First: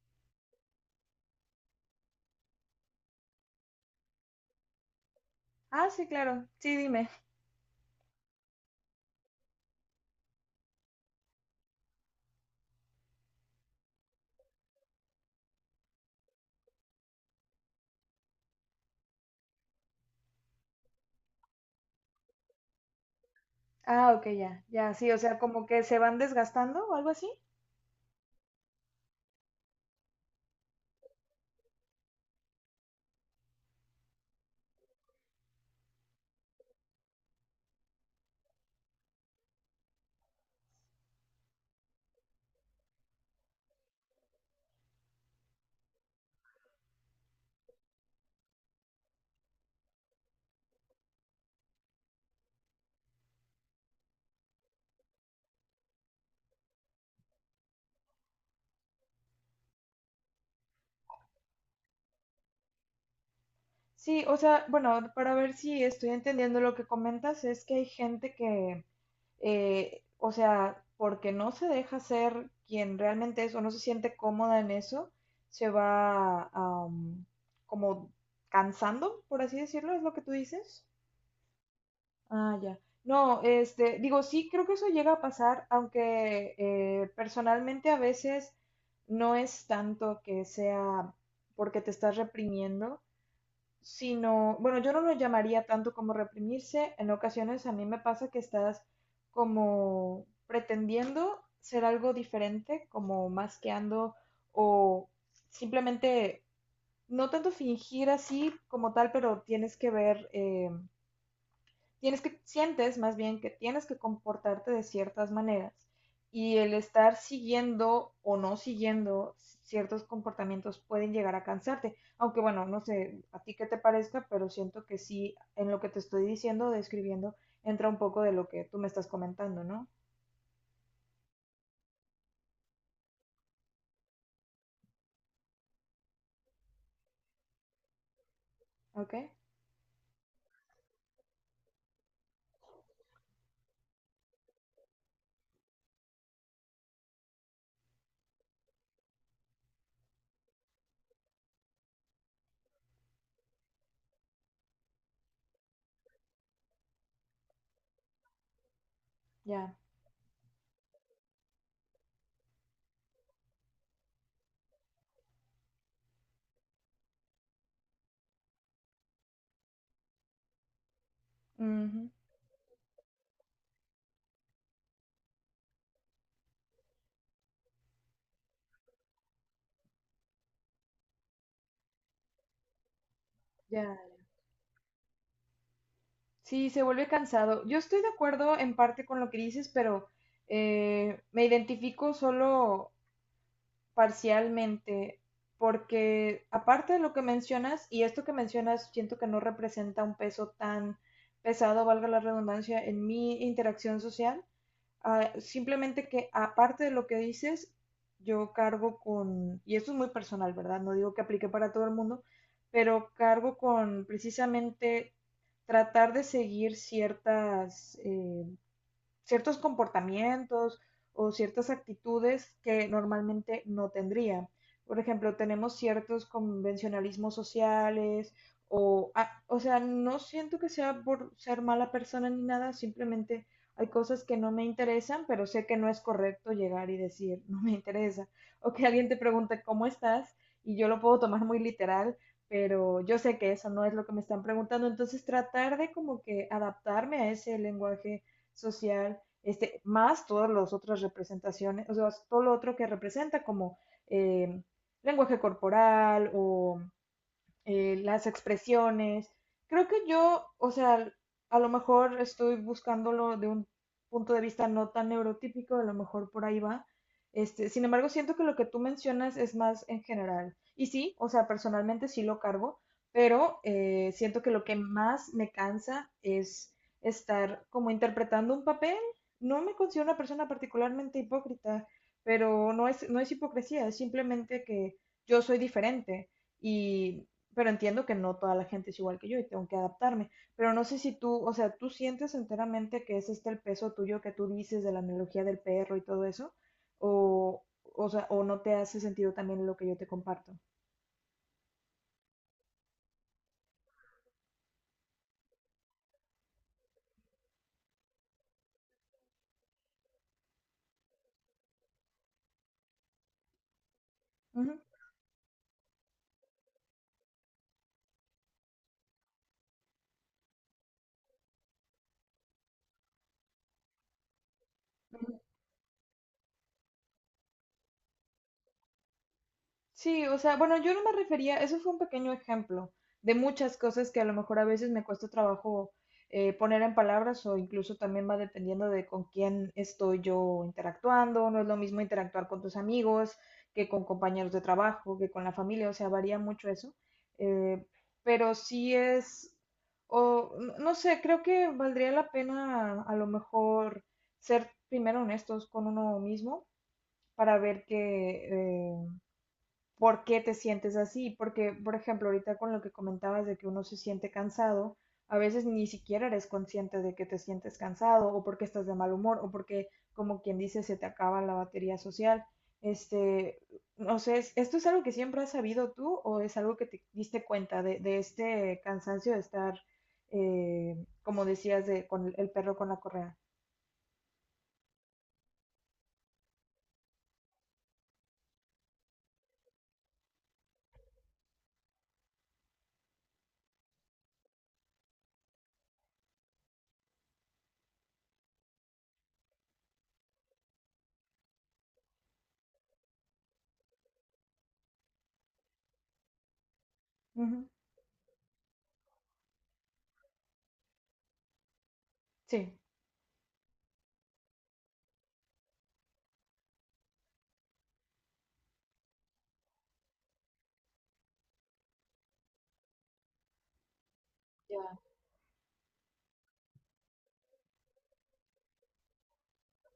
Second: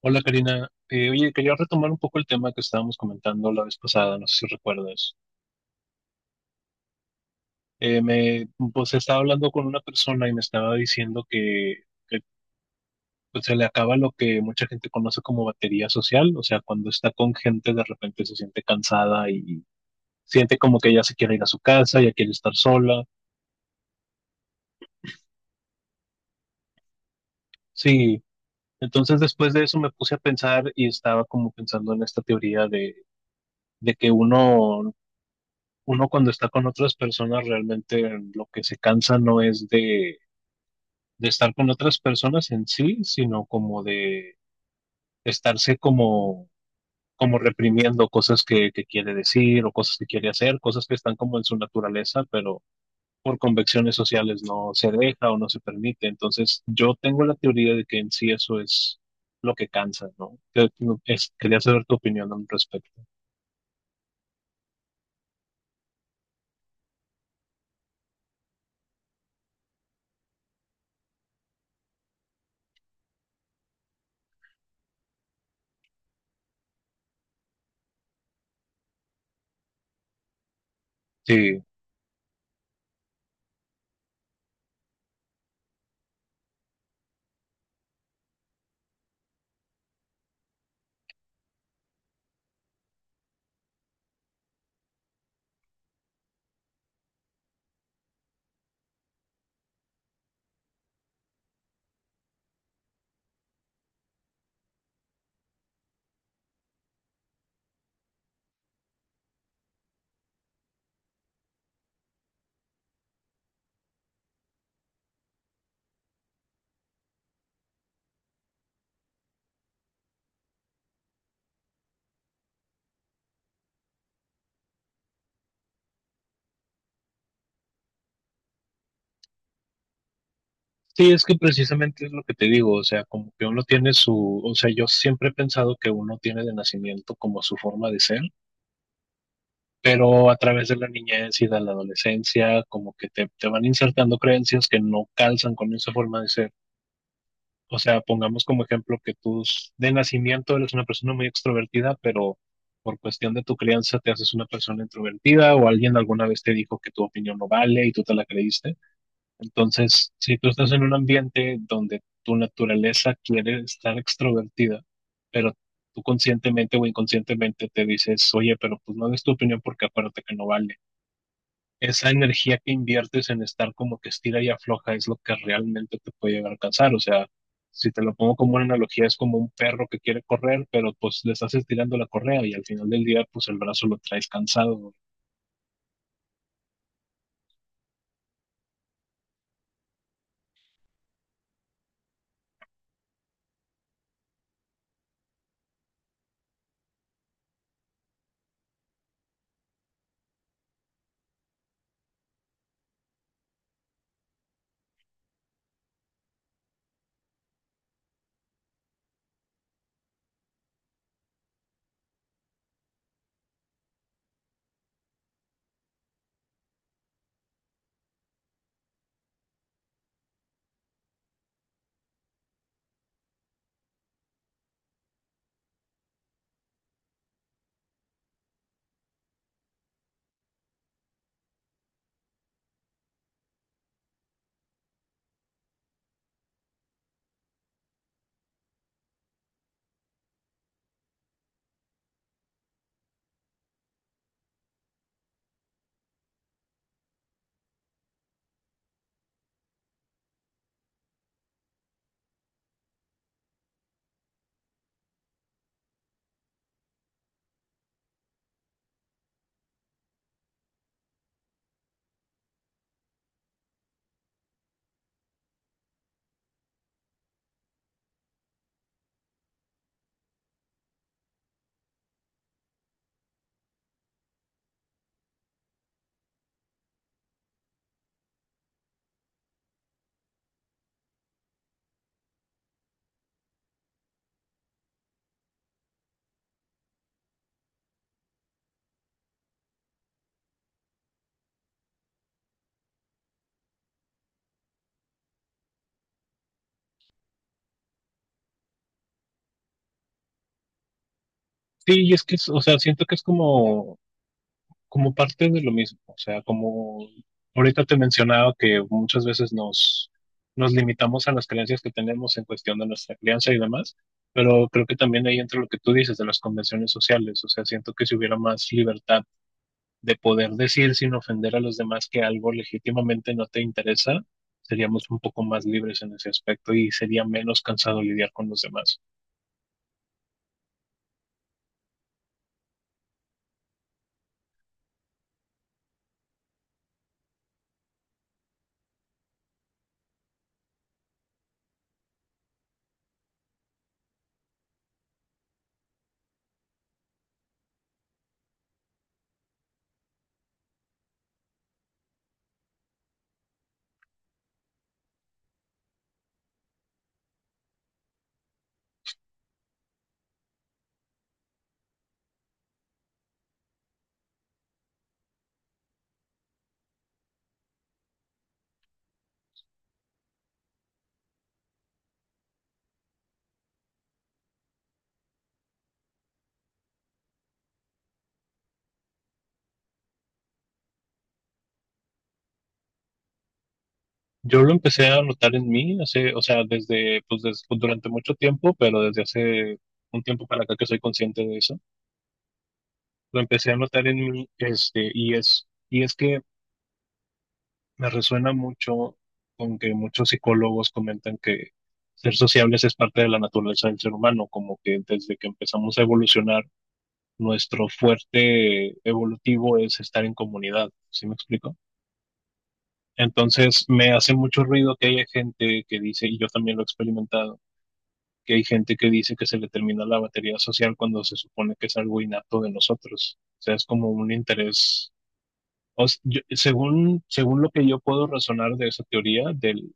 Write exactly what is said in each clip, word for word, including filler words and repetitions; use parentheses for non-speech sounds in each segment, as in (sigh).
Hola Karina, Eh, oye, quería retomar un poco el tema que estábamos comentando la vez pasada, no sé si recuerdas. Ah, sí, claro. Sí, dime. Eh, me, pues estaba hablando con una persona y me estaba diciendo que, que, pues, se le acaba lo que mucha gente conoce como batería social, o sea, cuando está con gente de repente se siente cansada y siente como que ya se quiere ir a su casa, ya quiere estar sola. Ah, ok, ya, ya, sí, o sea, como que se van desgastando o algo así. Sí, entonces después de eso me puse a pensar y estaba como pensando en esta teoría de, de que uno uno cuando está con otras personas realmente lo que se cansa no es de, de estar con otras personas en sí, sino como de estarse como, como reprimiendo cosas que, que quiere decir o cosas que quiere hacer, cosas que están como en su naturaleza, pero por convenciones sociales no se deja o no se permite. Entonces yo tengo la teoría de que en sí eso es lo que cansa, ¿no? Que- no, es- Quería saber tu opinión al respecto. Sí, o sea, bueno, para ver si estoy entendiendo lo que comentas, es que hay gente que, eh, o sea, porque no se deja ser quien realmente es o no se siente cómoda en eso, se va, am, como cansando, por así decirlo, es lo que tú dices. Sí. Ah, ya. No, este, digo, sí, creo que eso llega a pasar, aunque eh, personalmente a veces no es tanto que sea porque te estás reprimiendo, sino, bueno, yo no lo llamaría tanto como reprimirse. En ocasiones a mí me pasa que estás como pretendiendo ser algo diferente, como masqueando o simplemente, no tanto fingir así como tal, pero tienes que ver eh, tienes que, sientes más bien que tienes que comportarte de ciertas maneras y el estar siguiendo o no siguiendo ciertos comportamientos pueden llegar a cansarte. Aunque bueno, no sé a ti qué te parezca, pero siento que sí, en lo que te estoy diciendo, describiendo, entra un poco de lo que tú me estás comentando, ¿no? Sí, es que precisamente es lo que te digo, o sea, como que uno tiene su, o sea, yo siempre he pensado que uno tiene de nacimiento como su forma de ser, ¿Ok? pero a través de la niñez y de la adolescencia, como que te, te van insertando creencias que no calzan con esa forma de ser. O sea, pongamos como ejemplo que tú s- de nacimiento eres una persona muy extrovertida, pero por cuestión de tu crianza te haces una persona introvertida o alguien alguna vez te dijo que tu opinión no vale y tú te la creíste. Ya. Entonces, si tú estás en un ambiente donde tu naturaleza quiere estar extrovertida, pero tú conscientemente o inconscientemente te dices, oye, pero pues no des tu opinión porque acuérdate que no vale. Ujú. Esa energía que inviertes en estar como que estira y afloja es lo que realmente te puede llegar a cansar. O sea, si te lo pongo como una analogía, es como un perro que quiere correr, pero pues le estás estirando la correa y al final del día, pues el brazo lo Ya. traes cansado. Sí, se vuelve cansado. Yo estoy de acuerdo en parte con lo que dices, pero eh, me identifico solo parcialmente, porque aparte de lo que mencionas, y esto que mencionas siento que no representa un peso tan pesado, valga la redundancia, en mi interacción social, ah, simplemente que aparte de lo que dices, yo cargo con, y esto es muy personal, ¿verdad? No digo que aplique para todo el mundo, pero cargo con precisamente tratar de seguir ciertas eh, ciertos comportamientos o ciertas actitudes que normalmente no tendría. Por ejemplo, tenemos ciertos convencionalismos sociales o, ah, o sea, no siento que sea por ser mala persona ni nada, simplemente hay cosas que no me interesan, pero sé que no es correcto llegar y decir, no me interesa. O que alguien te pregunte, ¿cómo estás? Y yo lo puedo tomar muy literal, pero yo sé que eso no es lo que me están preguntando. Entonces, tratar de como que adaptarme a ese lenguaje social, este, más todas las otras representaciones, o sea, todo lo otro que representa como eh, lenguaje corporal o eh, las expresiones. Creo que yo, o sea, a lo mejor estoy buscándolo de un punto de vista no tan neurotípico, a lo mejor por ahí va. Este, sin embargo, siento que lo que tú mencionas es más en general. Y sí, o sea, personalmente sí lo cargo, pero eh, siento que lo que más me cansa es estar como interpretando un papel. No me considero una persona particularmente hipócrita, pero no es, no es hipocresía, es simplemente que yo soy diferente y pero entiendo que no toda la gente es igual que yo y tengo que adaptarme. Pero no sé si tú, o sea, tú sientes enteramente que es este el peso tuyo que tú dices de la analogía del perro y todo eso, o, o sea, o no te hace sentido también lo que yo te comparto. Sí, y es que, es- o sea, siento que es como como parte de lo mismo, o sea, como ahorita te mencionaba que muchas veces nos, nos limitamos a las creencias que tenemos en cuestión de nuestra crianza y demás, pero Ujú. creo que también ahí entra lo que tú dices de las convenciones sociales, o sea, siento que si hubiera más libertad de poder decir sin ofender a los demás que algo legítimamente no te interesa, seríamos un poco más libres en ese aspecto y sería menos cansado lidiar con los demás. Sí, o sea, bueno, yo no me refería, eso fue un pequeño ejemplo de muchas cosas que a lo mejor a veces me cuesta trabajo eh, poner en palabras o incluso también va dependiendo de con quién estoy yo interactuando, no es lo mismo interactuar con tus amigos que con compañeros de trabajo, que con la familia, o sea, varía mucho eso, eh, pero sí es, o n- no sé, creo que valdría la pena a lo mejor ser primero honestos con uno mismo para ver que eh, por qué te sientes así, porque, por ejemplo, ahorita con lo que comentabas de que uno se siente cansado, a veces ni siquiera eres consciente de que te sientes cansado o porque estás de mal humor o porque, como quien dice, se te acaba la batería social. Este, no sé, es- ¿esto es algo que siempre has sabido tú o es algo que te diste cuenta de, de este cansancio de estar, eh, como decías, de, con el perro con la correa? Yo lo empecé a notar en mí hace, o sea, desde, pues des- pues, durante mucho tiempo, pero desde hace un tiempo para acá que soy consciente de eso. Lo empecé a notar en mí, este, y es, y es que me resuena mucho con que muchos psicólogos comentan que ser sociables es parte de la naturaleza del ser humano, como que desde que empezamos a evolucionar, Ujú. nuestro fuerte evolutivo es estar en comunidad. ¿Sí me explico? Sí. Entonces, me hace mucho ruido que haya gente que dice, y yo también lo he experimentado que hay gente que dice que se le termina la batería social cuando se supone que es algo innato de nosotros. O sea, es como un Ya, interés. O s- yo- según, según lo que yo puedo razonar de esa teoría, del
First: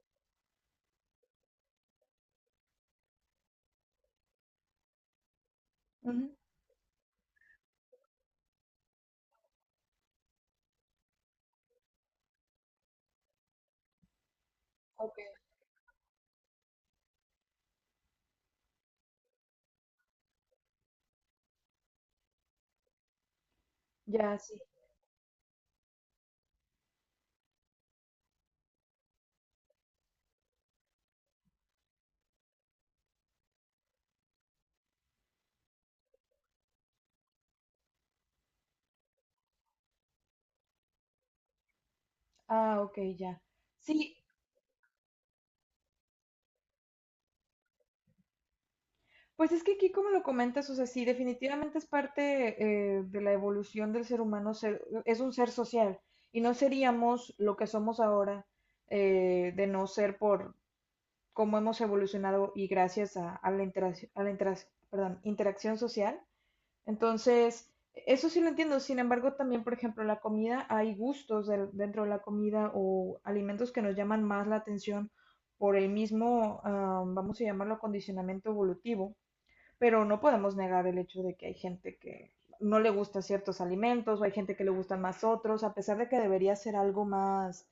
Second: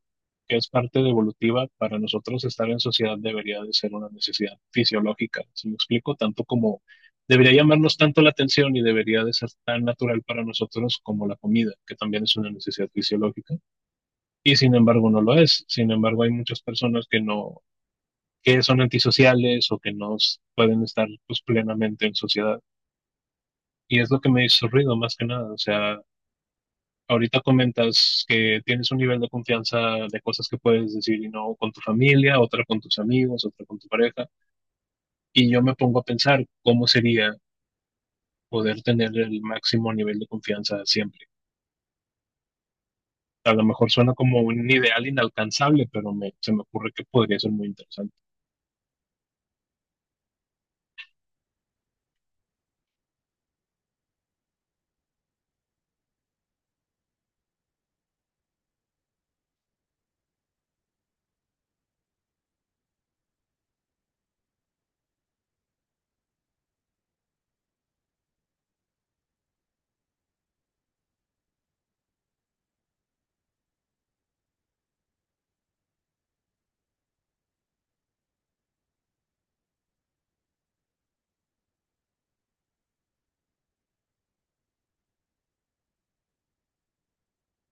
que es parte de evolutiva, para nosotros estar en sociedad debería de ser una necesidad fisiológica. ¿Si me explico? ujú. Tanto como debería llamarnos tanto la atención y debería de ser tan natural para nosotros como la comida, que también es una necesidad fisiológica. Y sin embargo Ok. no lo es. Sin embargo, hay muchas personas que no que son antisociales o que no pueden estar pues, plenamente en sociedad. Y es lo que Ya, me sí. hizo ruido más que nada. O sea, ahorita comentas que tienes un nivel de confianza de cosas que puedes decir y no con tu familia, otra con tus amigos, otra con tu pareja. Y yo me pongo a pensar cómo sería poder tener el máximo nivel de confianza siempre. Ah, ok, ya. A lo mejor suena Sí, como un ideal inalcanzable, pero me, se me ocurre que podría ser muy interesante. pues es que aquí, como lo comentas, o sea, sí, definitivamente es parte eh, de la evolución del ser humano, ser- es un ser social y no seríamos lo que somos ahora eh, de no ser por cómo hemos evolucionado y gracias a, a la, interac- a la interac- perdón, interacción social. Entonces, eso sí lo entiendo. Sin embargo, también, por ejemplo, la comida, hay gustos del- dentro de la comida o alimentos que nos llaman más la atención por el mismo, ah, vamos a llamarlo, acondicionamiento evolutivo pero no podemos negar el hecho de que hay gente que no le gusta ciertos alimentos o hay gente que le gustan más otros, a pesar de que debería ser algo más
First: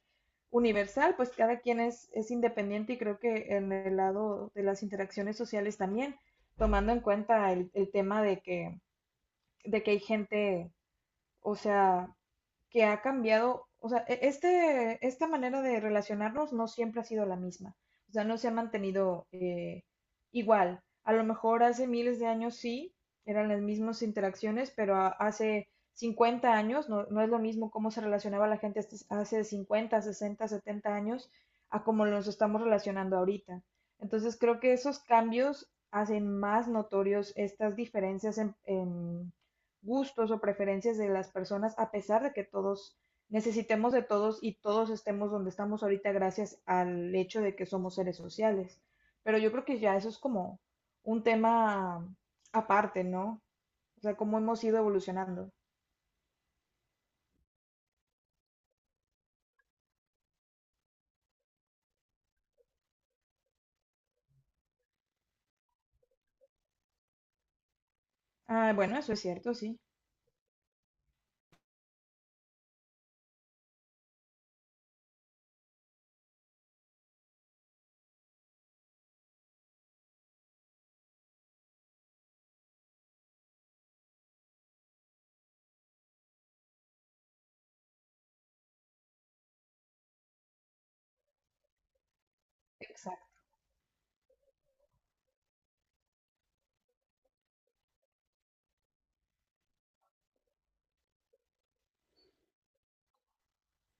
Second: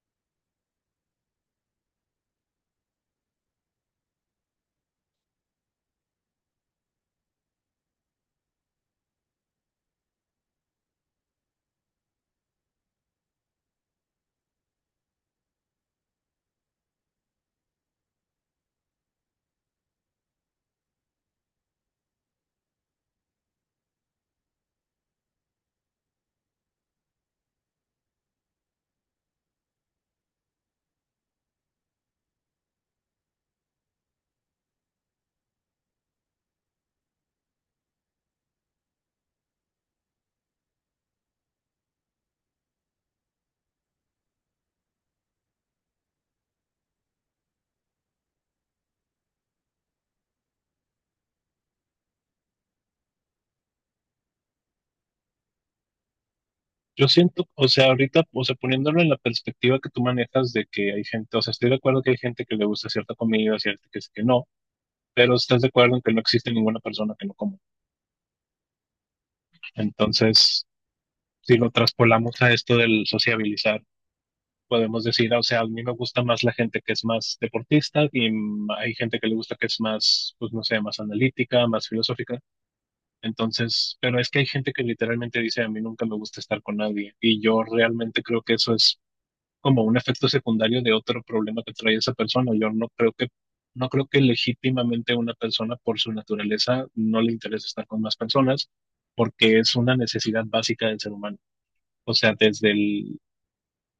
universal, pues cada quien es, es independiente y creo que en el lado de las interacciones sociales también, tomando en cuenta el, el tema de que, de que hay gente, o sea, que ha cambiado, o sea, e, este, esta manera de relacionarnos no siempre ha sido la misma, o sea, no se ha mantenido eh, igual. A lo mejor hace miles de años sí, eran las mismas interacciones, pero a- hace cincuenta años no, no es lo mismo cómo se relacionaba la gente hace hace cincuenta, sesenta, setenta años a cómo nos estamos relacionando ahorita. Entonces creo que esos cambios hacen más notorios estas diferencias en, en gustos o preferencias de las personas, a pesar de que todos necesitemos de todos y todos estemos donde estamos ahorita gracias al hecho de que somos seres sociales. Pero yo creo que ya eso es como un tema aparte, ¿no? O sea, cómo hemos ido evolucionando. Yo siento, o sea, ahorita, o sea, poniéndolo en la perspectiva que tú manejas de que hay gente, o sea, estoy de acuerdo que hay gente que le gusta cierta comida, cierta que, sí, que no, pero estás de acuerdo en que no existe ninguna persona que no coma. Ah, bueno, eso es cierto, sí. Entonces, si lo traspolamos a esto del sociabilizar, podemos decir, o sea, a mí me gusta más la gente que es más deportista y mm, hay gente que le gusta que es más, pues no sé, más analítica, más filosófica. Entonces, pero es que hay gente que literalmente dice, a mí nunca me gusta estar con nadie y yo realmente creo que eso es como un efecto secundario de otro problema que trae esa persona. Yo no creo Exacto. que, no creo que legítimamente una persona por su naturaleza no le interese estar con más personas porque es una necesidad básica del ser humano. O sea, desde el,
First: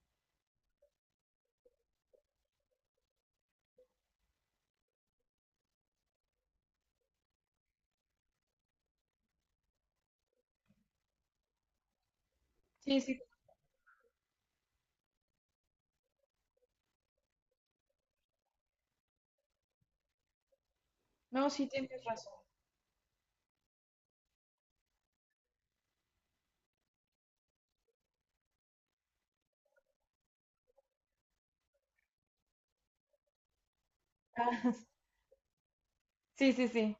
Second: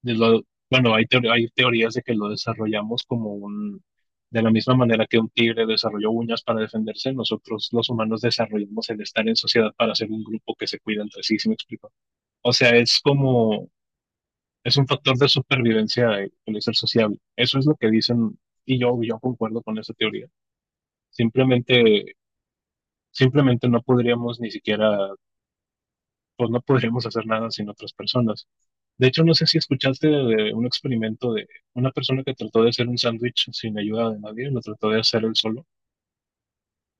de lo- bueno, hay, teor- hay teorías de que lo desarrollamos como un, de la misma manera que un tigre desarrolló uñas para defenderse, nosotros los humanos desarrollamos el estar en sociedad para ser un grupo que se cuida entre sí, ¿sí me explico? O sea, es Sí, sí. como es un factor de supervivencia el el ser sociable. Eso es lo que dicen y yo, yo concuerdo con esa teoría. No, sí tienes Simplemente, razón. simplemente no podríamos ni siquiera, pues no podríamos hacer nada sin otras personas. De hecho, no sé si escuchaste de, de un experimento de una persona que trató de hacer un sándwich sin ayuda de nadie, lo Ah, trató de (laughs) hacer él solo. sí, sí, sí.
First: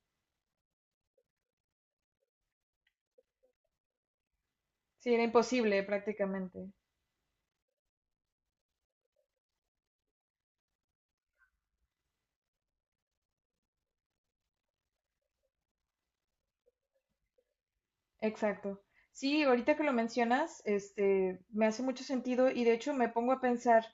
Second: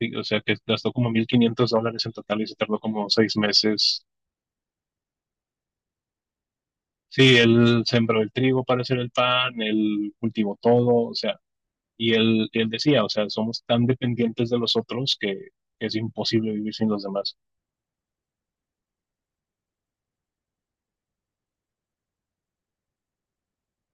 Sí, o sea, que gastó como mil quinientos dólares en total y se tardó como seis meses. Sí, era imposible prácticamente. Sí, él sembró el trigo para hacer el pan, él cultivó todo, o sea, y él, él decía, o sea, somos tan dependientes de los otros que es imposible vivir sin los demás. Exacto. Sí, ahorita que lo mencionas, este, me hace mucho sentido y de hecho me pongo a pensar,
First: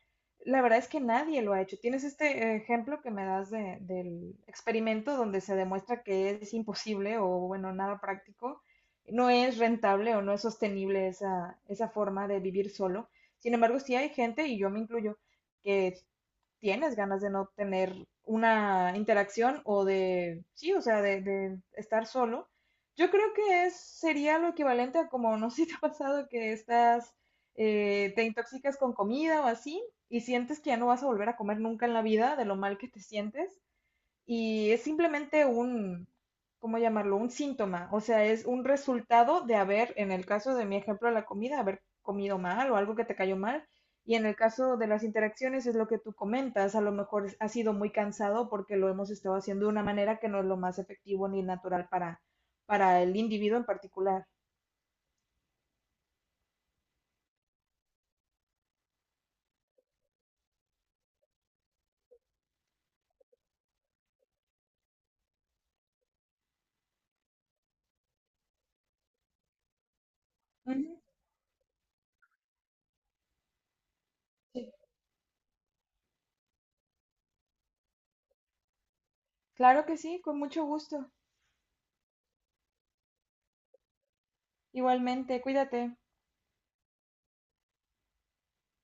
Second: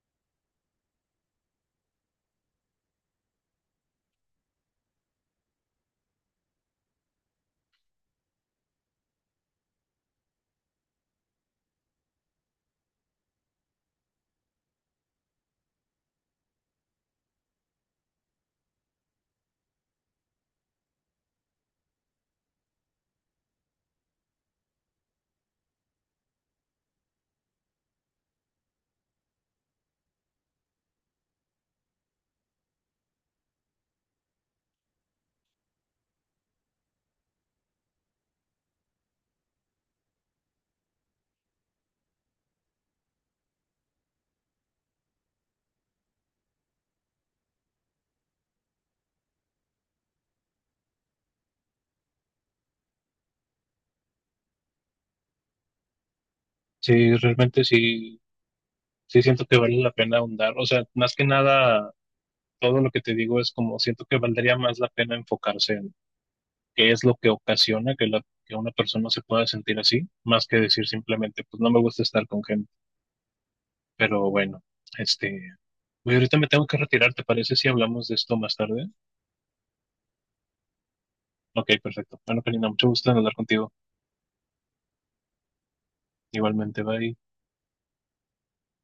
la verdad es que nadie lo ha hecho. Tienes este ejemplo que me das de- del experimento donde se demuestra que es imposible o bueno, nada práctico, no es rentable o no es sostenible esa, esa forma de vivir solo. Sin embargo, sí hay gente, y yo me incluyo, que tienes ganas de no tener una interacción o de, sí, o sea, de, de estar solo. Yo creo que es, sería lo equivalente a como, no sé si te ha pasado que estás, eh, te intoxicas con comida o así y sientes que ya no vas a volver a comer nunca en la vida de lo mal que te sientes y es simplemente un, ¿cómo llamarlo? Un síntoma, o sea, es un resultado de haber, en el caso de mi ejemplo de la comida, haber comido mal o algo que te cayó mal. Y en el caso de las interacciones es lo que tú comentas, a lo mejor ha sido muy cansado porque lo hemos estado haciendo de una manera que no es lo más efectivo ni natural para, para el individuo en particular. Sí, realmente sí, sí, siento que vale la pena ahondar. O sea, más que nada, todo lo que te digo es como siento que valdría más la pena enfocarse en qué es lo que ocasiona que, la, que una persona se pueda sentir así, más que decir Ujú, simplemente, pues no me gusta estar con gente. Pero bueno, sí. este, güey, ahorita me tengo que retirar, ¿te parece si hablamos de esto más tarde? Claro que sí, con mucho gusto. Ok, perfecto. Bueno, Karina, mucho gusto en hablar contigo. Igualmente, cuídate. Igualmente, bye.